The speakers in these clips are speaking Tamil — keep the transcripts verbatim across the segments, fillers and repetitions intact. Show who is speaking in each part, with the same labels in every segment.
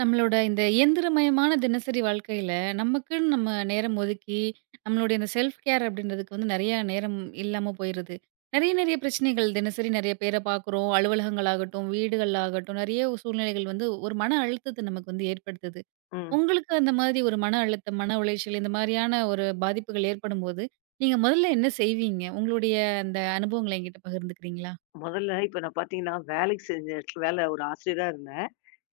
Speaker 1: நம்மளோட இந்த இயந்திரமயமான தினசரி வாழ்க்கையில, நமக்குன்னு நம்ம நேரம் ஒதுக்கி, நம்மளுடைய இந்த செல்ஃப் கேர் அப்படின்றதுக்கு வந்து நெறைய நேரம் இல்லாம போயிருது. நெறைய நெறைய பிரச்சனைகள் தினசரி நெறைய பேர பார்க்குறோம். அலுவலகங்கள் ஆகட்டும், வீடுகள் ஆகட்டும், நெறைய சூழ்நிலைகள் வந்து ஒரு மன அழுத்தத்த நமக்கு வந்து ஏற்படுத்துது.
Speaker 2: ம்.
Speaker 1: உங்களுக்கு அந்த மாதிரி ஒரு மன அழுத்தம், மன உளைச்சல் இந்த மாரியான ஒரு பாதிப்புகள் ஏற்படும்போது, நீங்க முதல்ல என்ன செய்வீங்க? உங்களுடைய அந்த அனுபவங்கள என்கிட்ட பகிர்ந்துக்கிறீங்களா?
Speaker 2: முதல்ல இப்ப நான் பார்த்தீங்கன்னா, வேலைக்கு செஞ்ச இடத்துல வேலை ஒரு ஆசிரியரா இருந்தேன்.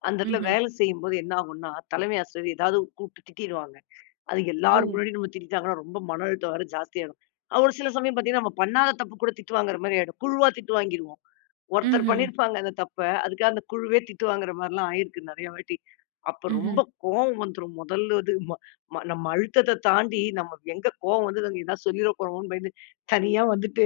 Speaker 2: அந்த இடத்துல
Speaker 1: ம்ஹ்ம்.
Speaker 2: வேலை செய்யும்போது என்ன ஆகும்னா, தலைமை ஆசிரியர் ஏதாவது கூப்பிட்டு திட்டிருவாங்க. அது
Speaker 1: ஓ!
Speaker 2: எல்லார் முன்னாடியும் நம்ம திட்டிட்டாங்கன்னா, ரொம்ப மன அழுத்தம் வேற ஜாஸ்தியாயிடும். அ ஒரு சில சமயம் பார்த்தீங்கன்னா, நம்ம பண்ணாத தப்பு கூட திட்டு வாங்குற மாரி ஆயிடும். குழுவா திட்டு வாங்கிருவோம். ஒருத்தர்
Speaker 1: ம்ஹ்ம்.
Speaker 2: பண்ணியிருப்பாங்க அந்த தப்ப. அதுக்காக அந்த குழுவே திட்டு வாங்குற மாரிலாம் ஆயிருக்கு நெறைய வாட்டி. அப்ப
Speaker 1: ம்ஹ்ம்.
Speaker 2: ரொம்ப கோவம் வந்துரும். முதல் இது ம ம நம்ம அழுத்தத்த தாண்டி நம்ம எங்க கோவம் வந்தது அங்க ஏதாவது சொல்லிற போறோமோன்னு பயந்து, தனியா வந்துட்டு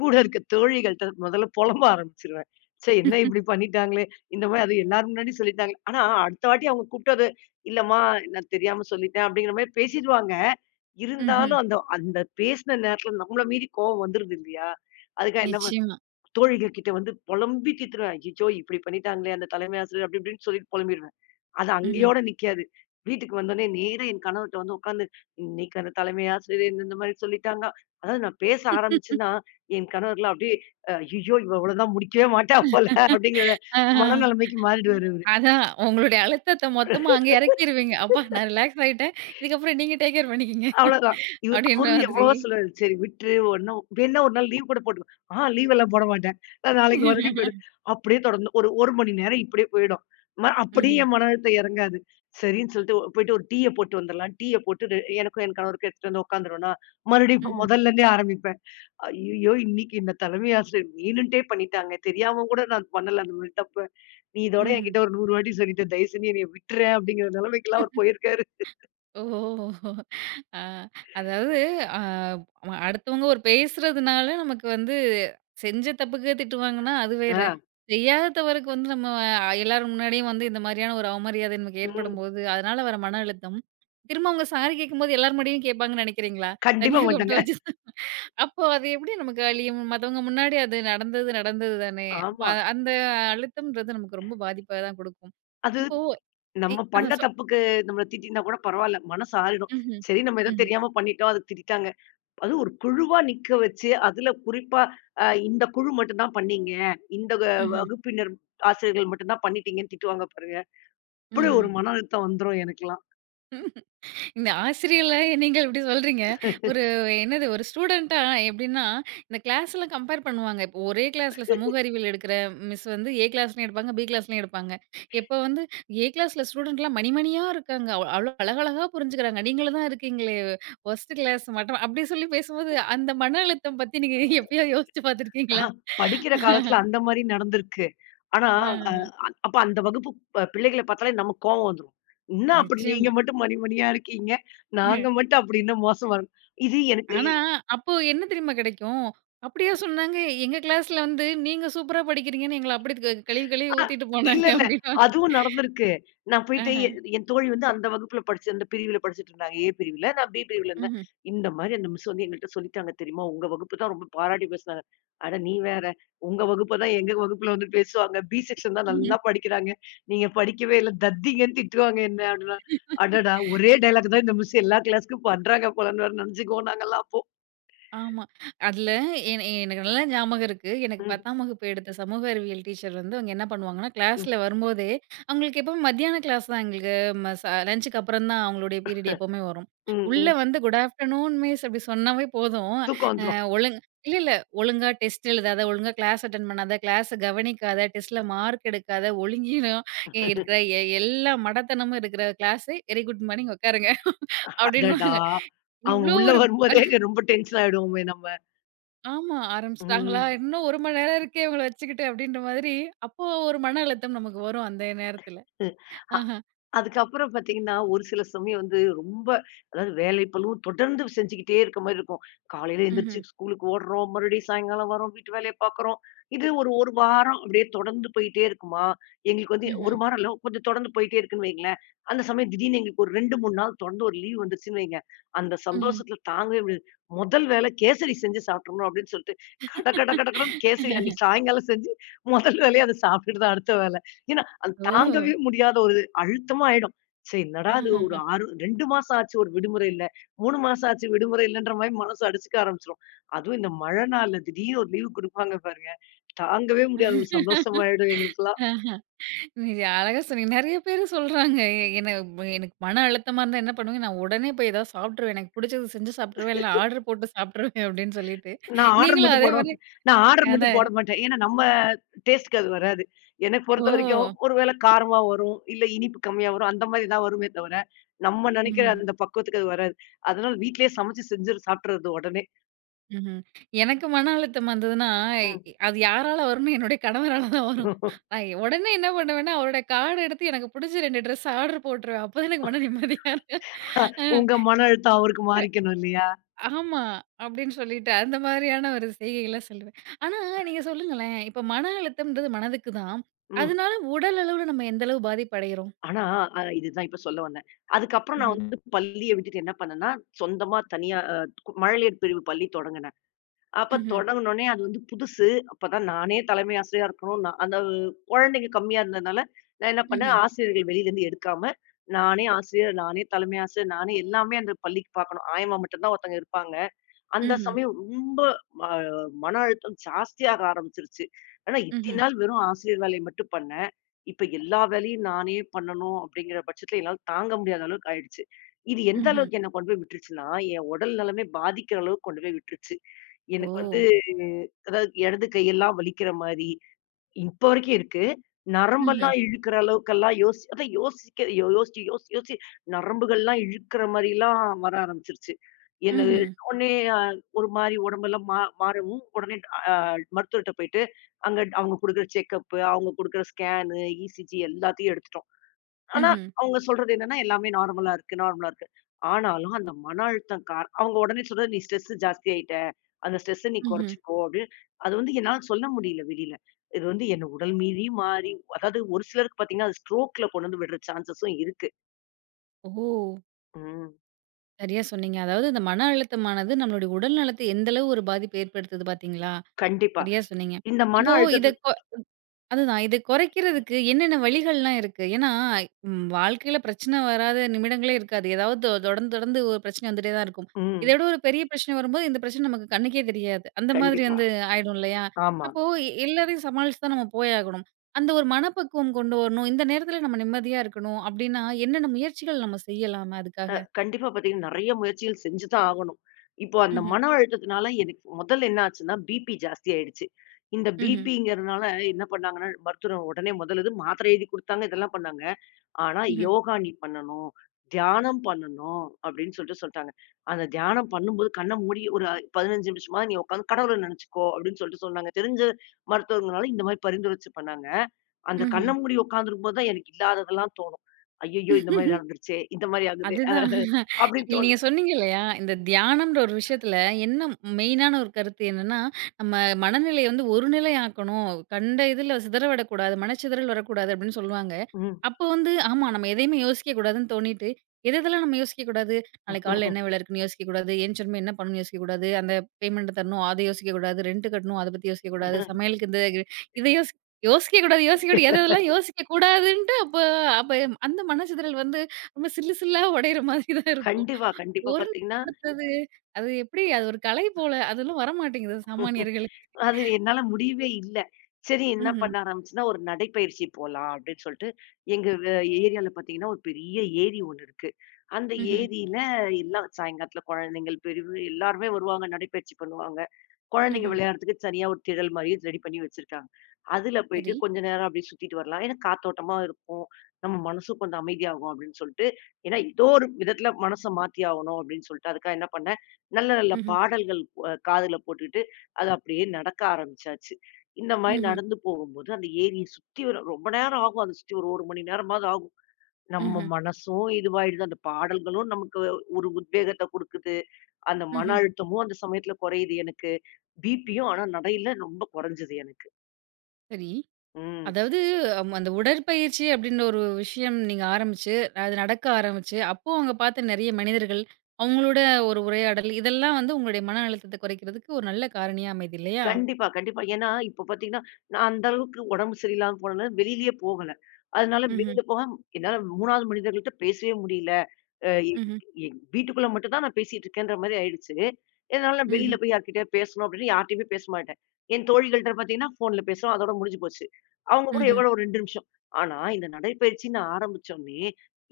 Speaker 2: கூட இருக்க தோழிகள்ட்ட முதல்ல புலம்ப ஆரம்பிச்சுருவேன். ச்சே, என்ன இப்படி பண்ணிட்டாங்களே! இந்த மாரி அது எல்லார் முன்னாடியும் சொல்லிட்டாங்களே! ஆனா அடுத்த வாட்டி அவங்க கூப்பிட்டு அது இல்லம்மா, நான் தெரியாம சொல்லிட்டேன் அப்படிங்கிற மாரி பேசிடுவாங்க.
Speaker 1: ம்ஹ்ம்.
Speaker 2: இருந்தாலும் அந்த அந்த பேசின நேரத்துல நம்மள மீறி கோவம் வந்துருது இல்லையா? அதுக்காக என்ன,
Speaker 1: நிச்சயமா.
Speaker 2: தோழிகள் கிட்ட வந்து பொலம்பி தீத்துருவேன். "அச்சச்சோ! இப்படி பண்ணிட்டாங்களே அந்த தலைமை ஆசிரியர்" அப்படி இப்படின்னு சொல்லிட்டு பொலம்பிருவேன். அது
Speaker 1: ம்ஹ்ம்.
Speaker 2: அங்கயோட நிக்காது. வீட்டுக்கு வந்தோனே நேரா என் கணவர்ட்ட வந்து உட்காந்து, "இன்னைக்கு அந்த தலைமை ஆசிரியர் இந்த இந்த மாரி சொல்லிட்டாங்க." அதாவது நான் பேச ஆரம்பிச்சேன்னா, என் கணவர்லாம் அப்படியே "அய்யய்யோ! இவ இவ்வளோதான் முடிக்கவே மாட்டா போல" அப்படிங்கிற
Speaker 1: ஆஹா.
Speaker 2: மனநிலைமைக்கு மாறிடுவாரு
Speaker 1: அதான் உங்களுடைய அழுத்தத்த மொத்தமா
Speaker 2: அவரு.
Speaker 1: அங்க இறக்கிருவீங்க. அப்பா! நான் ரிலாக்ஸ் ஆயிட்டேன். இதுக்கப்புறம் நீங்க டேக் கேர் பண்ணிக்கங்க.
Speaker 2: அவ்வளதான். இவ
Speaker 1: அப்படின்ற
Speaker 2: அவரும்
Speaker 1: மாதிரி.
Speaker 2: எவ்வளவோ சொல்றாரு. "சரி விட்டுரு, ஒண்ணும் வேணும்னா ஒரு நாள் லீவ் கூட போட்டுக்கோ." "ஆ, லீவ் எல்லாம் போட மாட்டேன். நான் நாளைக்கு மறுபடியும் போயிடுவேன்." அப்படியே தொடர்ந்து ஒரு 1 மணி நேரம் இப்படியே போயிடும். ம அப்படியே
Speaker 1: ம்ஹ்ம்.
Speaker 2: என் மன அழுத்தம் இறங்காது. சரின்னு சொல்லிட்டு ஒ- போயிட்டு ஒரு டீய போட்டு வந்துரலாம். டீய போட்டு ரெ எனக்கும் என் கணவருக்கும் எடுத்துட்டு வந்து உட்காந்துருவோம்னா, மறுபடியும் இப்ப
Speaker 1: ம்ஹ்ம்.
Speaker 2: முதல்லருந்தே ஆரம்பிப்பேன். "ஐயய்யோ! இன்னைக்கு இந்த தலைமை ஆசிரியர் வேணுன்ட்டே பண்ணிட்டாங்க. தெரியாம கூட நான் பண்ணல அந்த மாரி தப்ப. நீ இதோட
Speaker 1: ம்ஹ்ம்.
Speaker 2: என்கிட்ட ஒரு நூறு வாட்டி சொல்லிட்ட. தயவு செஞ்சு என்னைய விட்டுறேன்." அப்படிங்கிற நிலைமைக்கெல்லாம் அவர் போயிருக்காரு.
Speaker 1: ஓஹோ! ஆ அதாவது ஆ அடுத்தவங்க ஒரு பேசுறதுனால நமக்கு வந்து செஞ்ச தப்புக்கு திட்டு வாங்குனா, அது வேற.
Speaker 2: ஆ.
Speaker 1: செய்யாத தவறுக்கு வந்து நம்ம எல்லார் முன்னாடியும் வந்து இந்த மாரியான ஒரு அவமரியாதை நமக்கு
Speaker 2: ம்.
Speaker 1: ஏற்படும்போது, அதனால வர மன அழுத்தம். திரும்ப அவங்க சாரி கேட்கும்போது எல்லார் முன்னாடியும் கேட்பாங்கன்னு நெனைக்கிறீங்களா?
Speaker 2: கண்டிப்பா
Speaker 1: தனியா கூப்பிட்டு
Speaker 2: மாட்டாங்க.
Speaker 1: வச்சு அப்போ அது எப்படி நமக்கு அழியும்? மத்தவங்க முன்னாடி அது நடந்தது நடந்தது தானே. அப்ப
Speaker 2: ஆமா.
Speaker 1: அந்த அழுத்தம்ன்றது நமக்கு ரொம்ப பாதிப்ப தான் குடுக்கும்.
Speaker 2: அது
Speaker 1: இப்போ இ
Speaker 2: நம்ம பண்ண
Speaker 1: அதான் சொ
Speaker 2: தப்புக்கு நம்மள திட்டினா கூட பரவால்ல. மனசு ஆறிடும்.
Speaker 1: ம்ஹ்ம்.
Speaker 2: சரி, நம்ம ஏதோ
Speaker 1: ம்ஹ்ம்.
Speaker 2: தெரியாம பண்ணிட்டோம். அதுக்கு திட்டிட்டாங்க. அதுவும் ஒரு குழுவா நிக்க வச்சு, அதுல குறிப்பா அ இந்த குழு மட்டும் தான் பண்ணீங்க. இந்த வ
Speaker 1: ம்ஹ்ம்.
Speaker 2: வகுப்பினர் ஆசிரியர்கள் மட்டும் தான் பண்ணிட்டீங்கன்னு திட்டுவாங்க பாருங்க. அப்படி
Speaker 1: ம்ஹ்ம்.
Speaker 2: ஒரு மன அழுத்தம் வந்துரும் எனக்கெல்லாம்.
Speaker 1: இந்த ஆசிரியர்கள நீங்கள் இப்படி சொல்றீங்க. ஒரு என்னது ஒரு ஸ்டூடெண்ட்டா எப்படின்னா, இந்த கிளாஸ்ல கம்பேர் பண்ணுவாங்க. இப்போ ஒரே கிளாஸ்ல சமூக அறிவியல் எடுக்கிற மிஸ் வந்து ஏ கிளாஸ்லயும் எடுப்பாங்க, பி கிளாஸ்லயும் எடுப்பாங்க. இப்ப வந்து ஏ கிளாஸ்ல ஸ்டூடெண்ட்லாம் மணிமணியா இருக்காங்க. அவ் அவ்ளோ அழகழகா புரிஞ்சுக்கிறாங்க. நீங்களும் தான் இருக்கீங்களே வொர்ஸ்ட் கிளாஸ் மட்டும் அப்படி சொல்லி பேசும்போது, அந்த மன அழுத்தம் பத்தி நீங்க எப்பயாவது யோசிச்சு பார்த்துருக்கீங்களா?
Speaker 2: படிக்கிற காலத்துல அந்த மாரி நடந்திருக்கு. ஆனா
Speaker 1: ஆ
Speaker 2: அஹ், அ அப்ப அந்த வகுப்பு ப பிள்ளைகள பார்த்தாலே நமக்கு கோவம் வந்துரும். என்ன அப்படி நீங்க
Speaker 1: நிச்சயமா.
Speaker 2: மட்டும் மணி மணியா இருக்கீங்க. நாங்க மட்டும் அப்படி இன்னும் மோசமா இருக்கோம். இது எனக்கு
Speaker 1: ஆனா, அப்போ என்ன தெரியுமா கிடைக்கும்? அப்படியா சொன்னாங்க, எங்க கிளாஸ்ல வந்து நீங்க சூப்பரா படிக்கிறீங்கன்னு எங்கள அப்படி க கழுவி கழுவி ஊத்திட்டு
Speaker 2: இல்ல,
Speaker 1: போனாங்க
Speaker 2: இல்ல.
Speaker 1: அப்படின்னுவாங்க.
Speaker 2: அதுவும் நடந்திருக்கு. நான் போயிட்டு
Speaker 1: ஆஹ.
Speaker 2: எ என் தோழி வந்து அந்த வகுப்புல படிச்சு அந்த பிரிவுல படிச்சுட்டு இருந்தாங்க. ஏ பிரிவுல. நான் பி பிரிவுல இருந்தேன். இந்த மாரி அந்த மிஸ் வந்து எங்கள்ட்ட சொல்லிட்டாங்க தெரியுமா? உங்க வகுப்பு தான் ரொம்ப பாராட்டி பேசுனாங்க. அட நீ வேற. உங்க வகுப்ப தான் எங்க வகுப்புல வந்து பேசுவாங்க. பி செக்ஷன் தான்
Speaker 1: ம்ஹ்ம்.
Speaker 2: நல்லா படிக்கிறாங்க. நீங்க படிக்கவே இல்ல. தத்திங்கன்னு திட்டுவாங்க என்ன அப்டின்னா. அடடா! ஒரே டயலாக் தான் இந்த மிஸ் எல்லா கிளாஸ்க்கும் பண்றாங்க போலன்னு வேற நெனச்சுக்குவோம் நாங்கலாம் அப்போ.
Speaker 1: ஆமா. அதுல என எனக்கு நல்லா ஞாபகம் இருக்கு. எனக்கு
Speaker 2: ம்,
Speaker 1: பத்தாம் வகுப்பு எடுத்த சமூக அறிவியல் டீச்சர் வந்து அவங்க என்ன பண்ணுவாங்கன்னா,
Speaker 2: ம்,
Speaker 1: கிளாஸ்ல வரும்போதே அவங்களுக்கு எப்பவும் மத்தியான கிளாஸ் தான் எங்களுக்கு ம ச லஞ்சுக்கு அப்புறம் தான் அவங்களுடைய பீரியட் எப்பவுமே வரும்.
Speaker 2: ம்,
Speaker 1: உள்ள
Speaker 2: ம்.
Speaker 1: வந்து குட் ஆஃப்டர்நூன் மிஸ் அப்படி சொன்னாவே போதும்.
Speaker 2: தூக்கம்
Speaker 1: அ
Speaker 2: வந்துரும்.
Speaker 1: ஒழுங் இல்ல, இல்ல. ஒழுங்கா டெஸ்ட் எழுதாத, ஒழுங்கா கிளாஸ் அட்டெண்ட் பண்ணாத, கிளாஸ கவனிக்காத, டெஸ்ட்ல மார்க் எடுக்காத, ஒழுங்கீனம் இருக்கிற எ எல்லா மடத்தனமும் இருக்கிற கிளாஸு வெரி குட் மார்னிங் உட்காருங்க
Speaker 2: அடடா!
Speaker 1: அப்படின்னுவாங்க.
Speaker 2: அவங்க
Speaker 1: இவ்ளோ
Speaker 2: உள்ள
Speaker 1: ஒரு
Speaker 2: வரும்போதே ரொம்ப டென்ஷன் ஆயிடுவோமே நம்ம.
Speaker 1: ஆமா. ஆரம்பிச்சுட்டாங்களா?
Speaker 2: ம்.
Speaker 1: இன்னும் ஒரு மணி நேரம் இருக்கே இவங்கள வச்சுக்கிட்டு அப்டின்ற மாதிரி, அப்போ ஒரு மன அழுத்தம் நமக்கு வரும் அந்த நேரத்துல.
Speaker 2: 是，
Speaker 1: ஆஹா.
Speaker 2: அதுக்கப்புறம் பார்த்தீங்கன்னா, ஒரு சில சமயம் வந்து ரொம்ப அதாவது வேலைப்பளுவு தொடர்ந்து செஞ்சுக்கிட்டே இருக்க மாரி இருக்கும். காலையில
Speaker 1: ம்ஹ்ம்.
Speaker 2: எந்திரிச்சு ஸ்கூலுக்கு ஓடுறோம், மறுபடியும் சாயங்காலம் வரோம், வீட்டு வேலைய பார்க்குறோம். இது ஒரு 1 வாரம் அப்படியே தொடர்ந்து போயிட்டே இருக்குமா, எங்களுக்கு வந்து
Speaker 1: ம்ஹ்ம்.
Speaker 2: ஒரு வாரம் இல்ல, கொஞ்சம் தொடர்ந்து போயிட்டே இருக்குன்னு வைங்களேன். அந்த சமயம் திடீர்னு எங்களுக்கு ஒரு ரெண்டு, மூணு நாள் தொடர்ந்து ஒரு லீவ் வந்துருச்சுன்னு வைங்க. அந்த
Speaker 1: ம்ஹ்ம்.
Speaker 2: சந்தோஷத்தில தாங்கவே முடியாது. முதல் வேலை கேசரி செஞ்சு சாப்பிட்றணும் அப்படின்னு சொல்லிட்டு, கட கட கடகடன்னு கேசரி அன்னைக்கு சாயங்காலம் செஞ்சு, முதல் வேலையா அத சாப்பிட்டுட்டு தான் அடுத்த வேலை. ஏன்னா, அது
Speaker 1: ஓ!
Speaker 2: தாங்கவே முடியாத ஒரு அழுத்தமா ஆயிடும். சே, என்னடா இது ஒரு ஆறு ரெண்டு மாசம் ஆச்சு ஒரு விடுமுறை இல்ல. மூணு மாசம் ஆச்சு விடுமுறை இல்லன்ற மாரி மனசு அடிச்சுக்க ஆரம்பிச்சுரும். அதுவும் இந்த மழை நாள்ல திடீர்னு ஒரு லீவு குடுப்பாங்க பாருங்க. தாங்கவே முடியாது, ஒரு சந்தோஷமாயிடும் எங்களுக்கெல்லாம்.
Speaker 1: ஆஹா. நீங்க அழகா சொன்னீங்க. நெறைய பேரு சொல்றாங்க. எ என எனக்கு மன அழுத்தமா இருந்தா என்ன பண்ணுவேன், நான் உடனே போய் ஏதாவது சாப்ட்டுருவேன். எனக்கு புடிச்சது செஞ்சு சாப்ட்டுருவேன். இல்ல ஆர்டர் போட்டு சாப்ட்டுருவேன் அப்டின்னு சொல்லிட்டு.
Speaker 2: நான் ஆர்டர்
Speaker 1: நீங்களும்
Speaker 2: மட்டும்
Speaker 1: அதே
Speaker 2: போடுவேன்.
Speaker 1: மாரி
Speaker 2: நான் ஆர்டர் மட்டும்
Speaker 1: அதான்.
Speaker 2: போட மாட்டேன். ஏன்னா நம்ம டேஸ்ட்க்கு அது வராது. எனக்கு
Speaker 1: ஓ!
Speaker 2: பொறுத்த வரைக்கும் ஒருவேளை காரமா வரும், இல்ல இனிப்பு கம்மியா வரும். அந்த மாரி தான் வருமே தவிர, நம்ம நெனைக்கிற
Speaker 1: ம்.
Speaker 2: அந்த பக்குவத்துக்கு அது வராது. அதனால வீட்லயே சமைச்சு செஞ்சு சாப்பிட்டுறது உடனே.
Speaker 1: ம்ஹ்ம். எனக்கு மன அழுத்தம் வந்ததுன்னா, எ
Speaker 2: ம்.
Speaker 1: அது யாரால வரும்னா, என்னுடைய கணவரால தான் வரும். நான் எ உடனே என்ன பண்ணுவேன்னா, அவரோட கார்ட் எடுத்து எனக்கு புடிச்ச ரெண்டு ட்ரெஸ் ஆர்டர் போட்டுருவேன். அப்பதான் எனக்கு மன நிம்மதியா இருக்கும். அ
Speaker 2: உங்க மன அழுத்தம் அவருக்கு
Speaker 1: ப
Speaker 2: மாறிக்கணும் இல்லையா?
Speaker 1: ஆமா. அப்டின்னு சொல்லிட்டு அந்த மாதிரியான ஒரு செய்கைகள்லாம் சொல்லுவேன். ஆனா நீங்க சொல்லுங்களேன், இப்ப மன அழுத்தம்ன்றது மனதுக்கு தான்.
Speaker 2: ம்.
Speaker 1: அதனால உடல் அளவுல நம்ம எந்த அளவு பாதிப்பு அடைகிறோம்?
Speaker 2: ஆனா, அ இதுதான் இப்ப சொல்ல வந்தேன். அதுக்கப்புறம் நான்
Speaker 1: ம்ஹ்ம்.
Speaker 2: வந்து பள்ளிய விட்டுட்டு என்ன பண்ணேன்னா, சொந்தமா தனியா அ கு மழலையர் பிரிவு பள்ளி தொடங்குனேன். அப்ப
Speaker 1: ம்ஹ்ம்.
Speaker 2: தொடங்குனோனே அது வந்து புதுசு. அப்பதான் நானே தலைமை ஆசிரியரா இருக்கணும். நான் அந்த குழந்தைங்க கம்மியா இருந்ததுனால, நான் என்ன பண்ணேன்,
Speaker 1: ம்ஹ்ம்.
Speaker 2: ஆசிரியர்கள் வெளியிலருந்து எடுக்காம, நானே ஆசிரியர், நானே தலைமை ஆசிரியர், நானே எல்லாமே அந்த பள்ளிக்கு பார்க்கணும். ஆயம்மா மட்டும் தான் ஒருத்தங்க இருப்பாங்க. அந்த
Speaker 1: ம்ஹ்ம்.
Speaker 2: சமயம் ரொம்ப ம மன அழுத்தம் ஜாஸ்தியாக ஆரம்பிச்சுருச்சு. ஆனா இத்தனை
Speaker 1: ம்ஹ்ம்.
Speaker 2: நாள் வெறும் ஆசிரியர் வேலைய மட்டும் பண்ணேன். இப்ப எல்லா வேலையும் நானே பண்ணணும் அப்படிங்கிற பட்சத்துல என்னால தாங்க முடியாத அளவுக்கு ஆயிடுச்சு. இது எந்த
Speaker 1: ம்ஹ்ம்.
Speaker 2: அளவுக்கு என்ன கொண்டு போய் விட்டுருச்சுன்னா, என் உடல் நலமே பாதிக்கிற அளவுக்கு கொண்டு போய் விட்டுருச்சு.
Speaker 1: ஓ!
Speaker 2: எனக்கு வந்து அதாவது இடது கையெல்லாம் வலிக்கிற மாரி, இப்ப வரைக்கும் இருக்கு.
Speaker 1: ம்ஹ்ம்.
Speaker 2: நரம்பெல்லாம் இழுக்கிற அளவுக்கெல்லாம் யோசி அதான் யோசிக்க யோ யோசிச்சு யோசிச்சு யோசிச்சு நரம்புகள்லாம் இழுக்கிற மாரிலாம் வர ஆரம்பிச்சுருச்சு. என்னது
Speaker 1: ம்ஹ்ம்.
Speaker 2: உடனே அ ஒரு மாரி உடம்பெல்லாம் மா மாறவும், உடனே அ மருத்துவர்ட்ட போயிட்டு, அங்க அவங்க குடுக்குற செக்கப்பு, அவங்க குடுக்குற ஸ்கேனு, இசிஜி எல்லாத்தையும் எடுத்துட்டு ஆனா,
Speaker 1: ம்ஹ்ம்.
Speaker 2: அவங்க சொல்றது என்னன்னா, எல்லாமே நார்மலா இருக்கு, நார்மலா இருக்கு. ஆனாலும் அந்த மன அழுத்தம் கார அவங்க உடனே சொல்றது, "நீ ஸ்ட்ரெஸ் ஜாஸ்தியாயிட்ட. அந்த ஸ்ட்ரெஸ்ஸ நீ
Speaker 1: ம்ஹ்ம்.
Speaker 2: குறைச்சுக்கோ" அப்படின்னு. அது வந்து என்னால சொல்ல முடியல வெளியில. இது வந்து என்ன உடல் மீறியும் மாறி, அதாவது ஒரு சிலருக்கு பார்த்தீங்கன்னா, அது ஸ்ட்ரோக்ல கொண்டு வந்து விடுற சான்ஸஸும் இருக்கு.
Speaker 1: ஓ!
Speaker 2: ம்.
Speaker 1: சரியா சொன்னீங்க. அதாவது இந்த மன அழுத்தமானது நம்மளுடைய உடல் நலத்தை எந்த அளவு ஒரு பாதிப்பு ஏற்படுத்துது பார்த்தீங்களா?
Speaker 2: கண்டிப்பா.
Speaker 1: சரியா சொன்னீங்க.
Speaker 2: இந்த மன
Speaker 1: இப்போ இத
Speaker 2: அழுத்தத்த
Speaker 1: கொ அதுதான் இத குறைக்கிறதுக்கு என்னென்ன வழிகள்லாம் இருக்கு? ஏன்னா ம் வாழ்க்கையில பிரச்சனை வராத நிமிடங்களே இருக்காது. ஏதாவது தொ தொடர்ந்து தொடர்ந்து ஒரு பிரச்சனை வந்துட்டே தான் இருக்கும். இத
Speaker 2: ம்.
Speaker 1: விட ஒரு பெரிய பிரச்சனை வரும்போது இந்த பிரச்சனை நமக்கு கண்ணுக்கே தெரியாது. அந்த மாதிரி
Speaker 2: கண்டிப்பா.
Speaker 1: வந்து ஆயிடும் இல்லையா?
Speaker 2: ஆமா.
Speaker 1: அப்போ எ எல்லாரையும் சமாளிச்சு தான் நம்ம போயாகணும். அந்த ஒரு மனப்பக்குவம் கொண்டு வரணும். இந்த நேரத்தில நம்ம நிம்மதியா இருக்கணும். அப்டின்னா என்னென்ன முயற்சிகள் நம்ம செய்யலாம் அதுக்காக?
Speaker 2: அ கண்டிப்பா பார்த்தீங்கன்னா, நெறைய முயற்சிகள் செஞ்சு தான் ஆகணும். இப்போ அந்த
Speaker 1: ம்ஹ்ம்,
Speaker 2: மன அழுத்தத்தினால எனக்கு முதல்ல என்ன ஆச்சுன்னா, பிபி ஜாஸ்தி ஆயிடுச்சு. இந்த
Speaker 1: ம்ஹ்ம்,
Speaker 2: பிபிங்கிறதுனால என்ன பண்ணாங்கன்னா, மருத்துவர் உடனே முதல் இது மாத்திரை எழுதி குடுத்தாங்க, இதெல்லாம் பண்ணாங்க. ஆனா
Speaker 1: ம்ஹ்ம்.
Speaker 2: யோகா நீ பண்ணணும், தியானம் பண்ணணும் அப்படின்னு சொல்லிட்டு சொல்ட்டாங்க. அந்த தியானம் பண்ணும்போது கண்ண மூடி ஒரு பதினைந்து நிமிஷமாவது நீ உட்கார்ந்து கடவுள நினைச்சுக்கோ அப்படின்னு சொல்லிட்டு சொன்னாங்க. தெரிஞ்ச மருத்துவர்ங்கனால இந்த மாரி பரிந்துரைச்சு பண்ணாங்க. அந்த கண்ண
Speaker 1: ம்ஹ்ம்.
Speaker 2: மூடி உட்கார்ந்திருக்கும்போது தான் எனக்கு இல்லாததெல்லாம் தோணும். ஐய்யய்யோ! இந்த மாரி நடந்துருச்சே, இந்த மாரி ஆகுதே
Speaker 1: அதுதான்.
Speaker 2: அப்படின்னு
Speaker 1: இல்ல, நீங்க
Speaker 2: தோணும்.
Speaker 1: சொன்னீங்க இல்லையா? இந்த தியானம்ன்ற ஒரு விஷயத்துல என்ன மெயினான ஒரு கருத்து என்னன்னா, நம்ம மனநிலைய வந்து ஒரு நிலை ஆக்கணும். கண்ட இதுல சிதற விடக்கூடாது. மனச்சிதறல் வரக்கூடாது அப்படின்னு சொல்லுவாங்க.
Speaker 2: ம்.
Speaker 1: அப்போ வந்து ஆமா நம்ம எதையுமே யோசிக்க கூடாதுன்னு தோணிட்டு, எது எதெல்லாம் நம்ம யோசிக்க கூடாது? நாளைக்கு காலைல என்ன வேல இருக்குன்னு யோசிக்க கூடாது. எந்திச்சோனமே என்ன பண்ணணும்னு யோசிக்க கூடாது. அந்த பேமெண்ட் தரணும், அத யோசிக்க கூடாது. ரெண்ட் கட்டணும், அத பத்தி யோசிக்க கூடாது. சமையலுக்கு இந்த இத யோசி யோசிக்க கூடாது, யோசிக்க கூடாது. எத எதெல்லாம் யோசிக்க கூடாதுன்ட்டு அப்ப அப்ப அந்த மனச்சிதறல் வந்து ரொம்ப சில்லு சில்லா உடையிற மாதிரி தான் இருக்கும்.
Speaker 2: கண்டிப்பா, கண்டிப்பா.
Speaker 1: ஒரு நாள்
Speaker 2: பார்த்தீங்கன்னா
Speaker 1: படுத்துறது, அது எப்படி அது ஒரு கலை போல. அதெல்லாம் வரமாட்டேங்குது சாமானியர்களுக்கு.
Speaker 2: அது என்னால முடியவே இல்ல. சரி, என்ன
Speaker 1: ம்ஹ்ம்,
Speaker 2: பண்ண ஆரம்பிச்சேன்னா, ஒரு நடைப்பயிற்சி போலாம் அப்படின்னு சொல்லிட்டு, எங்க வ ஏரியால பார்த்தீங்கன்னா, ஒரு பெரிய ஏரி ஒண்ணு இருக்கு. அந்த
Speaker 1: ம்ஹ்ம்,
Speaker 2: ஏரியில எல்லாம் சாயங்காலத்துல குழந்தைங்கள், பெரியவங்க எல்லாருமே வருவாங்க. நடைப்பயிற்சி பண்ணுவாங்க. குழந்தைங்க
Speaker 1: ம்ஹ்ம்.
Speaker 2: விளையாடுறதுக்கு தனியா ஒரு திடல் மாரி ரெடி பண்ணி வச்சிருக்காங்க. அதுல போயிட்டு
Speaker 1: சரி.
Speaker 2: கொஞ்ச நேரம் அப்படியே சுத்திட்டு வரலாம். ஏன்னா காத்தோட்டமா இருக்கும். நம்ம மனசும் கொஞ்சம் அமைதியாகும் அப்படின்னு சொல்லிட்டு, ஏன்னா ஏதோ ஒரு விதத்துல மனச மாத்தி ஆகணும் அப்படின்னு சொல்லிட்டு, அதுக்காக என்ன பண்ணேன், நல்ல நல்ல
Speaker 1: ம்ஹ்ம்,
Speaker 2: பாடல்கள் அ காதுல போட்டுக்கிட்டு அது அப்படியே நடக்க ஆரம்பிச்சாச்சு. இந்த மாரி
Speaker 1: ம்ஹ்ம்,
Speaker 2: நடந்து போகும்போது, அந்த ஏரிய சுத்தி ஒரு ரொம்ப நேரம் ஆகும். அத சுத்தி ஒரு 1 மணி நேரமாவது ஆகும். நம்ம
Speaker 1: ம்ஹ்ம்,
Speaker 2: மனசும் இதுவாயிடுது. அந்த பாடல்களும் நமக்கு ஒரு உத்வேகத்த குடுக்குது. அந்த மன
Speaker 1: ம்ஹ்ம்.
Speaker 2: அழுத்தமும் அந்த சமயத்துல குறையுது எனக்கு. பிபியும் ஆனா நடையில ரொம்ப குறைஞ்சது எனக்கு.
Speaker 1: சரி.
Speaker 2: ம்.
Speaker 1: அதாவது அம் அந்த உடற்பயிற்சி அப்படின்ற ஒரு விஷயம் நீங்க ஆரம்பிச்சு, அது நடக்க ஆரம்பிச்சு, அப்போ அங்க பார்த்த நெறைய மனிதர்கள், அவங்களோட ஒரு உரையாடல், இதெல்லாம் வந்து உங்களுடைய மன அழுத்தத்த குறைக்கிறதுக்கு ஒரு நல்ல காரணியா அமையுது இல்லையா?
Speaker 2: கண்டிப்பா, கண்டிப்பா. ஏன்னா, இப்ப பாத்தீங்கன்னா, நான் அந்த அளவுக்கு உடம்பு சரியில்லாம போனனால வெளியிலயே போகல. அதனால
Speaker 1: ம்ஹ்ம்,
Speaker 2: வெளியில போக என்னால 3வது மனிதர்கள்ட்ட பேசவே முடியல. அ எ
Speaker 1: ம்ஹ்ம்,
Speaker 2: என் வீட்டுக்குள்ள மட்டும் தான் நான் பேசிட்டு இருக்கேன்ற மாரி ஆயிடுச்சு. இதனால நான் வெளியில
Speaker 1: ம்ஹ்ம்,
Speaker 2: போய் யார்கிட்டயாவது பேசணும் அப்படின்னு யார்ட்டயுமே பேச மாட்டேன். என் தோழிகள்ட்ட பார்த்தீங்கன்னா, ஃபோன்ல பேசுறோம். அதோட முடிஞ்சு போச்சு. அவங்க கூட
Speaker 1: ம்ஹ்ம்,
Speaker 2: எவ்வளோ ஒரு ரெண்டு நிமிஷம். ஆனா இந்த நடைப்பயிற்சி நான் ஆரம்பிச்சோனே,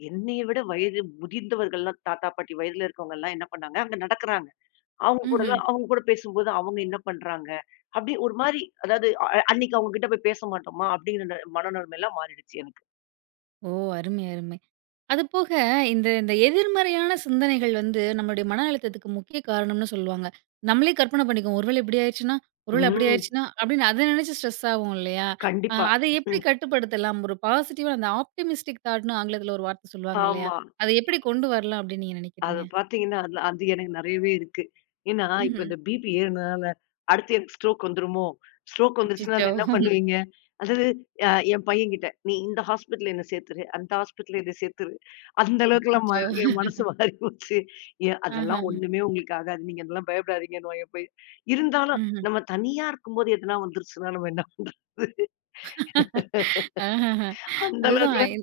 Speaker 2: என்னைய விட வயது முதிர்ந்தவர்கள்லாம் தாத்தா, பாட்டி வயதுல இருக்கவங்கலாம் என்ன பண்ணாங்க, அங்க நடக்குறாங்க. அவங்க
Speaker 1: ம்ஹ்ம்.
Speaker 2: கூடலாம் அவங்க கூட பேசும்போது அவங்க என்ன பண்றாங்க? அப்படி ஒரு மாரி அதாவது அ அன்னைக்கு அவங்க கிட்ட போய் பேச மாட்டோமா அப்படிங்கிற மனநிலைமைலாம் மாறிடுச்சு எனக்கு.
Speaker 1: ஓ! அருமை, அருமை. அதுபோக இந்த இந்த எதிர்மறையான சிந்தனைகள் வந்து நம்மளுடைய மன அழுத்தத்துக்கு முக்கிய காரணம்னு சொல்லுவாங்க. நம்மளே கற்பனை பண்ணிக்குவோம். ஒருவேளை இப்படி ஆயிருச்சுன்னா, ஒருவேளை அப்படி
Speaker 2: ம்.
Speaker 1: ஆயிருச்சுன்னா, அப்படின்னு அத நினைச்சு ஸ்ட்ரெஸ் ஆவோம் இல்லையா? அ
Speaker 2: கண்டிப்பா.
Speaker 1: அத எப்படி
Speaker 2: ம்.
Speaker 1: கட்டுப்படுத்தலாம்? ஒரு பாசிட்டிவா அந்த ஆப்டிமிஸ்டிக் தாட்ன்னு ஆங்கிலத்தில ஒரு வார்த்தை சொல்லுவாங்க இல்லையா?
Speaker 2: ஆமா.
Speaker 1: அத எப்படி கொண்டு வரலாம் அப்படின்னு நீங்க
Speaker 2: அது
Speaker 1: நினைக்கிறீங்க?
Speaker 2: பார்த்தீங்கன்னா, அதுல அது எனக்கு நெறையவே இருக்கு. ஏன்னா, இப்ப
Speaker 1: ம்ஹ்ம்.
Speaker 2: இந்த பிபி ஏறுனனால, அடுத்து எனக்கு ஸ்ட்ரோக் வந்துருமோ? ஸ்ட்ரோக் வந்துருச்சுன்னா
Speaker 1: அச்சச்சோ!
Speaker 2: நான் என்ன பண்ணுவீங்க? அதாவது அ என் பையன்கிட்ட, "நீ இந்த ஹாஸ்பிட்டல்ல என்ன சேர்த்துரு, அந்த ஹாஸ்பிட்டல்ல என்ன சேர்த்துரு." அந்த அளவுக்குலாம் ம
Speaker 1: அச்சச்சோ!
Speaker 2: என் மனசு மாறி போச்சு. ஏன்
Speaker 1: ஆஹ.
Speaker 2: அதெல்லாம் ஒண்ணுமே உங்களுக்கு ஆகாது. நீங்க அதெல்லாம் பயப்படாதீங்கன்னுவான் என் பையன். இருந்தாலும்
Speaker 1: ம்ஹ்ம்.
Speaker 2: நம்ம தனியா இருக்கும்போது எதனா வந்துருச்சுன்னா நம்ம என்ன பண்றது?
Speaker 1: ஆஹஹ.
Speaker 2: அந்த
Speaker 1: அதுதான்.
Speaker 2: அளவுக்குலாம்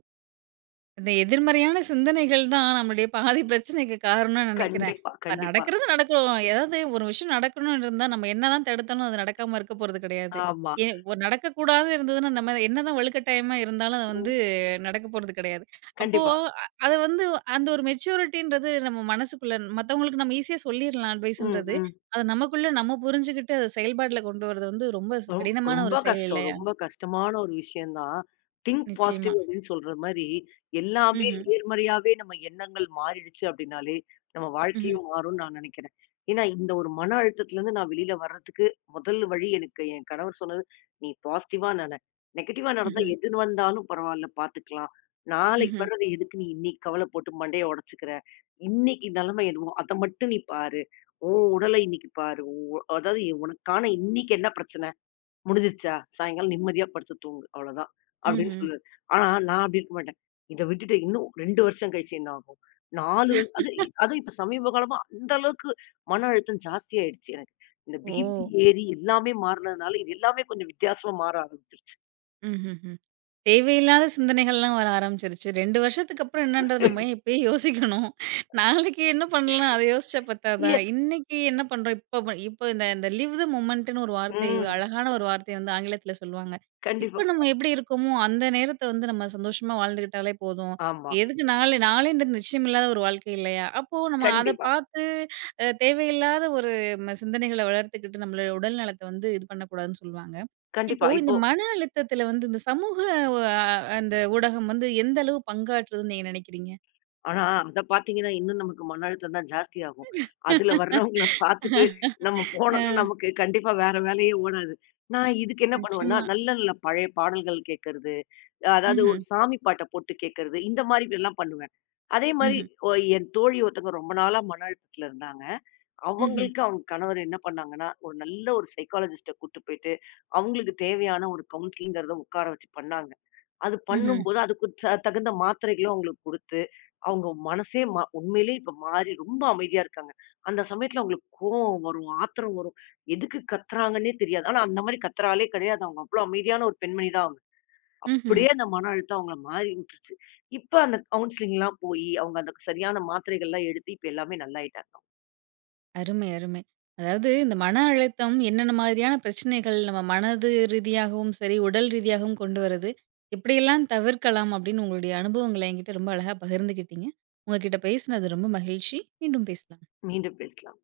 Speaker 1: இந்த எதிர்மறையான சிந்தனைகள் தான் நம்மளுடைய பாதி பிரச்சனைக்கு காரணம்னு நினைக்கிறேன்.
Speaker 2: கண்டிப்பா,
Speaker 1: இப்ப
Speaker 2: கண்டிப்பா.
Speaker 1: நடக்கிறது நடக்கும். ஏதாவது ஒரு விஷயம் நடக்கணும்னு இருந்தா, நம்ம என்னதான் தடுத்தாலும் அது நடக்காம இருக்க போறது கிடையாது.
Speaker 2: ஆமா.
Speaker 1: ஏ ஒரு நடக்கக்கூடாது இருந்ததுன்னா, நம்ம என்னதான் வலுக்கட்டாயமா இருந்தாலும் அது
Speaker 2: ம்.
Speaker 1: வந்து நடக்க போறது கிடையாது. அப்போ
Speaker 2: கண்டிப்பா.
Speaker 1: அ அத வந்து அந்த ஒரு மெச்சூரிட்டின்றது நம்ம மனசுக்குள்ள மத்தவங்களுக்கு நம்ம ஈஸியா சொல்லிரலாம்
Speaker 2: ம்,
Speaker 1: அட்வைஸ்ன்றது.
Speaker 2: ம்.
Speaker 1: அத நமக்குள்ள நம்ம புரிஞ்சுகிட்டு அத செயல்பாட்டுல கொண்டு வரது வந்து ரொம்ப ஸ்
Speaker 2: ரொம்
Speaker 1: கடினமான ஒரு
Speaker 2: ரொம்ப
Speaker 1: செயல்
Speaker 2: கஷ்டம்.
Speaker 1: இல்லையா?
Speaker 2: ரொம்ப கஷ்டமான ஒரு விஷயம் தான். திங்க்
Speaker 1: நிச்சயமா.
Speaker 2: பாசிட்டிவ் அப்படின்னு சொல்ற மாரி, எல்லாமே
Speaker 1: ம்ஹ்ம்.
Speaker 2: நேர்மறையாவே நம்ம எண்ணங்கள் மாறிடுச்சு அப்படின்னாலே, நம்ம
Speaker 1: ம்ஹ்ம்.
Speaker 2: வாழ்க்கையும் மாறும்னு நான் நெனைக்கிறேன். ஏன்னா, இந்த ஒரு மன அழுத்தத்துலருந்து நான் வெளியில வர்றதுக்கு முதல் வழி எனக்கு என் கணவர் சொன்னது, "நீ பாசிட்டிவா நென. நெகட்டிவா நடந்தா
Speaker 1: ம்ஹ்ம்.
Speaker 2: எது வந்தாலும் பரவால்ல பார்த்துக்கலாம். நாளைக்கு
Speaker 1: ம்ஹ்ம்.
Speaker 2: வர்றது எதுக்கு நீ இன்னைக்கு கவல போட்டு மண்டைய உடைச்சுக்கிற? இன்னைக்கு நிலைமை எதுவோ அத மட்டும் நீ பாரு. உன் உடலை இன்னைக்கு பாரு. உன் உ அதாவது உனக்கான இன்னைக்கு என்ன பிரச்சனை?" முடிஞ்சிருச்சா? சாயங்காலம் நிம்மதியா படுத்து தூங்கு. அவ்வளோதான். அப்படின்னு
Speaker 1: ம்ஹ்ம்.
Speaker 2: சொல்லுவாரு. ஆனா நான் அப்படி இருக்க மாட்டேன். இத விட்டுட்டு இன்னும் ரெண்டு வருஷம் கழிச்சு என்ன ஆகும்? நாலு வரு அது அதுவும் இப்ப சமீப காலமா அந்த அளவுக்கு மன அழுத்தம் ஜாஸ்தியாயிடுச்சு எனக்கு. இந்த
Speaker 1: ஓ!
Speaker 2: பிபி ம். ஏறி எல்லாமே மாறுனதுனால, இது எல்லாமே கொஞ்சம் வித்தியாசமா மாற ஆரம்பிச்சுருச்சு.
Speaker 1: ம்ஹ்ஹ்ம். தேவையில்லாத சிந்தனைகள்லாம் வர ஆரம்பிச்சுருச்சு. ரெண்டு வருஷத்துக்கு அப்புறம் என்னன்றது நம்ம ஏன் இப்பயே யோசிக்கணும். நாளைக்கு என்ன பண்ணலாம்? அத யோசிச்சா பத்தாதா?
Speaker 2: ஏ
Speaker 1: இன்னைக்கு என்ன பண்றோம்? இப்ப ப இப்ப இந்த இந்த லிவ் த மொமெண்ட்ன்னு ஒரு வார்த்தை
Speaker 2: ம்.
Speaker 1: அழகான ஒரு வார்த்தை வந்து ஆங்கிலத்தில சொல்லுவாங்க. இப்ப
Speaker 2: கண்டிப்பா.
Speaker 1: நம்ம எப்படி இருக்கோமோ, அந்த நேரத்த வந்து நம்ம சந்தோஷமா வாழ்ந்துக்கிட்டாலே போதும்.
Speaker 2: ஆமா.
Speaker 1: எதுக்கு நாளை நாளைன்றது நிச்சயம் இல்லாத ஒரு வாழ்க்கை இல்லையா? அப்போ நம்ம அத
Speaker 2: கண்டிப்பா,
Speaker 1: பார்த்து அ தேவையில்லாத ஒரு ம சிந்தனைகள வளர்த்துக்கிட்டு நம்மளோட உடல் நலத்த வந்து இது பண்ணக்கூடாதுன்னு சொல்லுவாங்க. இப்போ
Speaker 2: கண்டிப்பா.
Speaker 1: இந்த
Speaker 2: இப்போ
Speaker 1: மன அழுத்தத்துல வந்து இந்த சமூக அ அந்த ஊடகம் வந்து எந்த அளவு பங்காற்றுதுன்னு நீங்க நினைக்கிறீங்க?
Speaker 2: ஆனா, அத பார்த்தீங்கன்னா, இன்னும் நமக்கு மன அழுத்தம் தான் ஜாஸ்தியாகும். அதுல வர்றவங்கள பார்த்துட்டு நம்ம
Speaker 1: ஆ
Speaker 2: போனோம்னா, நமக்கு கண்டிப்பா வேற வேலையே ஓடாது. நான் இதுக்கு என்ன பண்ணுவேன்னா,
Speaker 1: நிச்சயமா.
Speaker 2: நல்ல நல்ல பழைய பாடல்கள் கேட்கறது, அதாவது
Speaker 1: ம்ஹ்ம்.
Speaker 2: ஒரு சாமி பாட்ட போட்டு கேட்கறது, இந்த மாரி எல்லாம் பண்ணுவேன். அதே மாரி
Speaker 1: ம்ஹ்ம்.
Speaker 2: ஒ என் தோழி ஒருத்தவங்க ரொம்ப நாளா மன அழுத்தத்துல இருந்தாங்க.
Speaker 1: ம்ஹ்ம்.
Speaker 2: அவங்களுக்கு அவங்க கணவர் என்ன பண்ணாங்கன்னா, ஒரு நல்ல ஒரு சைக்காலஜிஸ்ட்ட கூட்டு போயிட்டு, அவங்களுக்கு தேவையான ஒரு கவுன்சிலிங்கிறத உட்கார வச்சு பண்ணாங்க. அது
Speaker 1: ம்ஹ்ம்.
Speaker 2: பண்ணும்போது, அதுக்கு ச தகுந்த மாத்திரைகளும் அவங்களுக்கு குடுத்து, அவங்க மனசே ம உண்மையிலேயே இப்ப மாறி ரொம்ப அமைதியா இருக்காங்க. அந்த சமயத்துல அவங்களுக்கு கோவம் வரும், ஆத்திரம் வரும். எதுக்கு கத்துறாங்கன்னே தெரியாது. ஆனா அந்த மாரி கத்துற ஆளே கிடையாது. அவங்க அவ்ளோ அமைதியான ஒரு பெண்மணி தான் அவங்க.
Speaker 1: ம்ஹ்ம்.
Speaker 2: அப்படியே அந்த மன அழுத்தம் அவங்கள மாறி விட்டுருச்சு. இப்ப அந்த கவுன்சிலிங்லாம் போயி, அவங்க அந்த சரியான மாத்திரைகள்லாம் எடுத்து, இப்ப எல்லாமே நல்லாயிட்டாங்க.
Speaker 1: அருமை, அருமை. அதாவது இந்த மன அழுத்தம் என்னென்ன மாதிரியான பிரச்சனைகள் நம்ம மனது ரீதியாகவும் சரி, உடல் ரீதியாகவும் கொண்டு வருது. எப்படியெல்லாம் தவிர்க்கலாம் அப்படின்னு உங்களுடைய அனுபவங்கள என்கிட்ட ரொம்ப அழகா பகிர்ந்துக்கிட்டீங்க. உங்க கிட்ட பேசினது ரொம்ப மகிழ்ச்சி. மீண்டும் பேசலாம்.
Speaker 2: மீண்டும் பேசலாம்.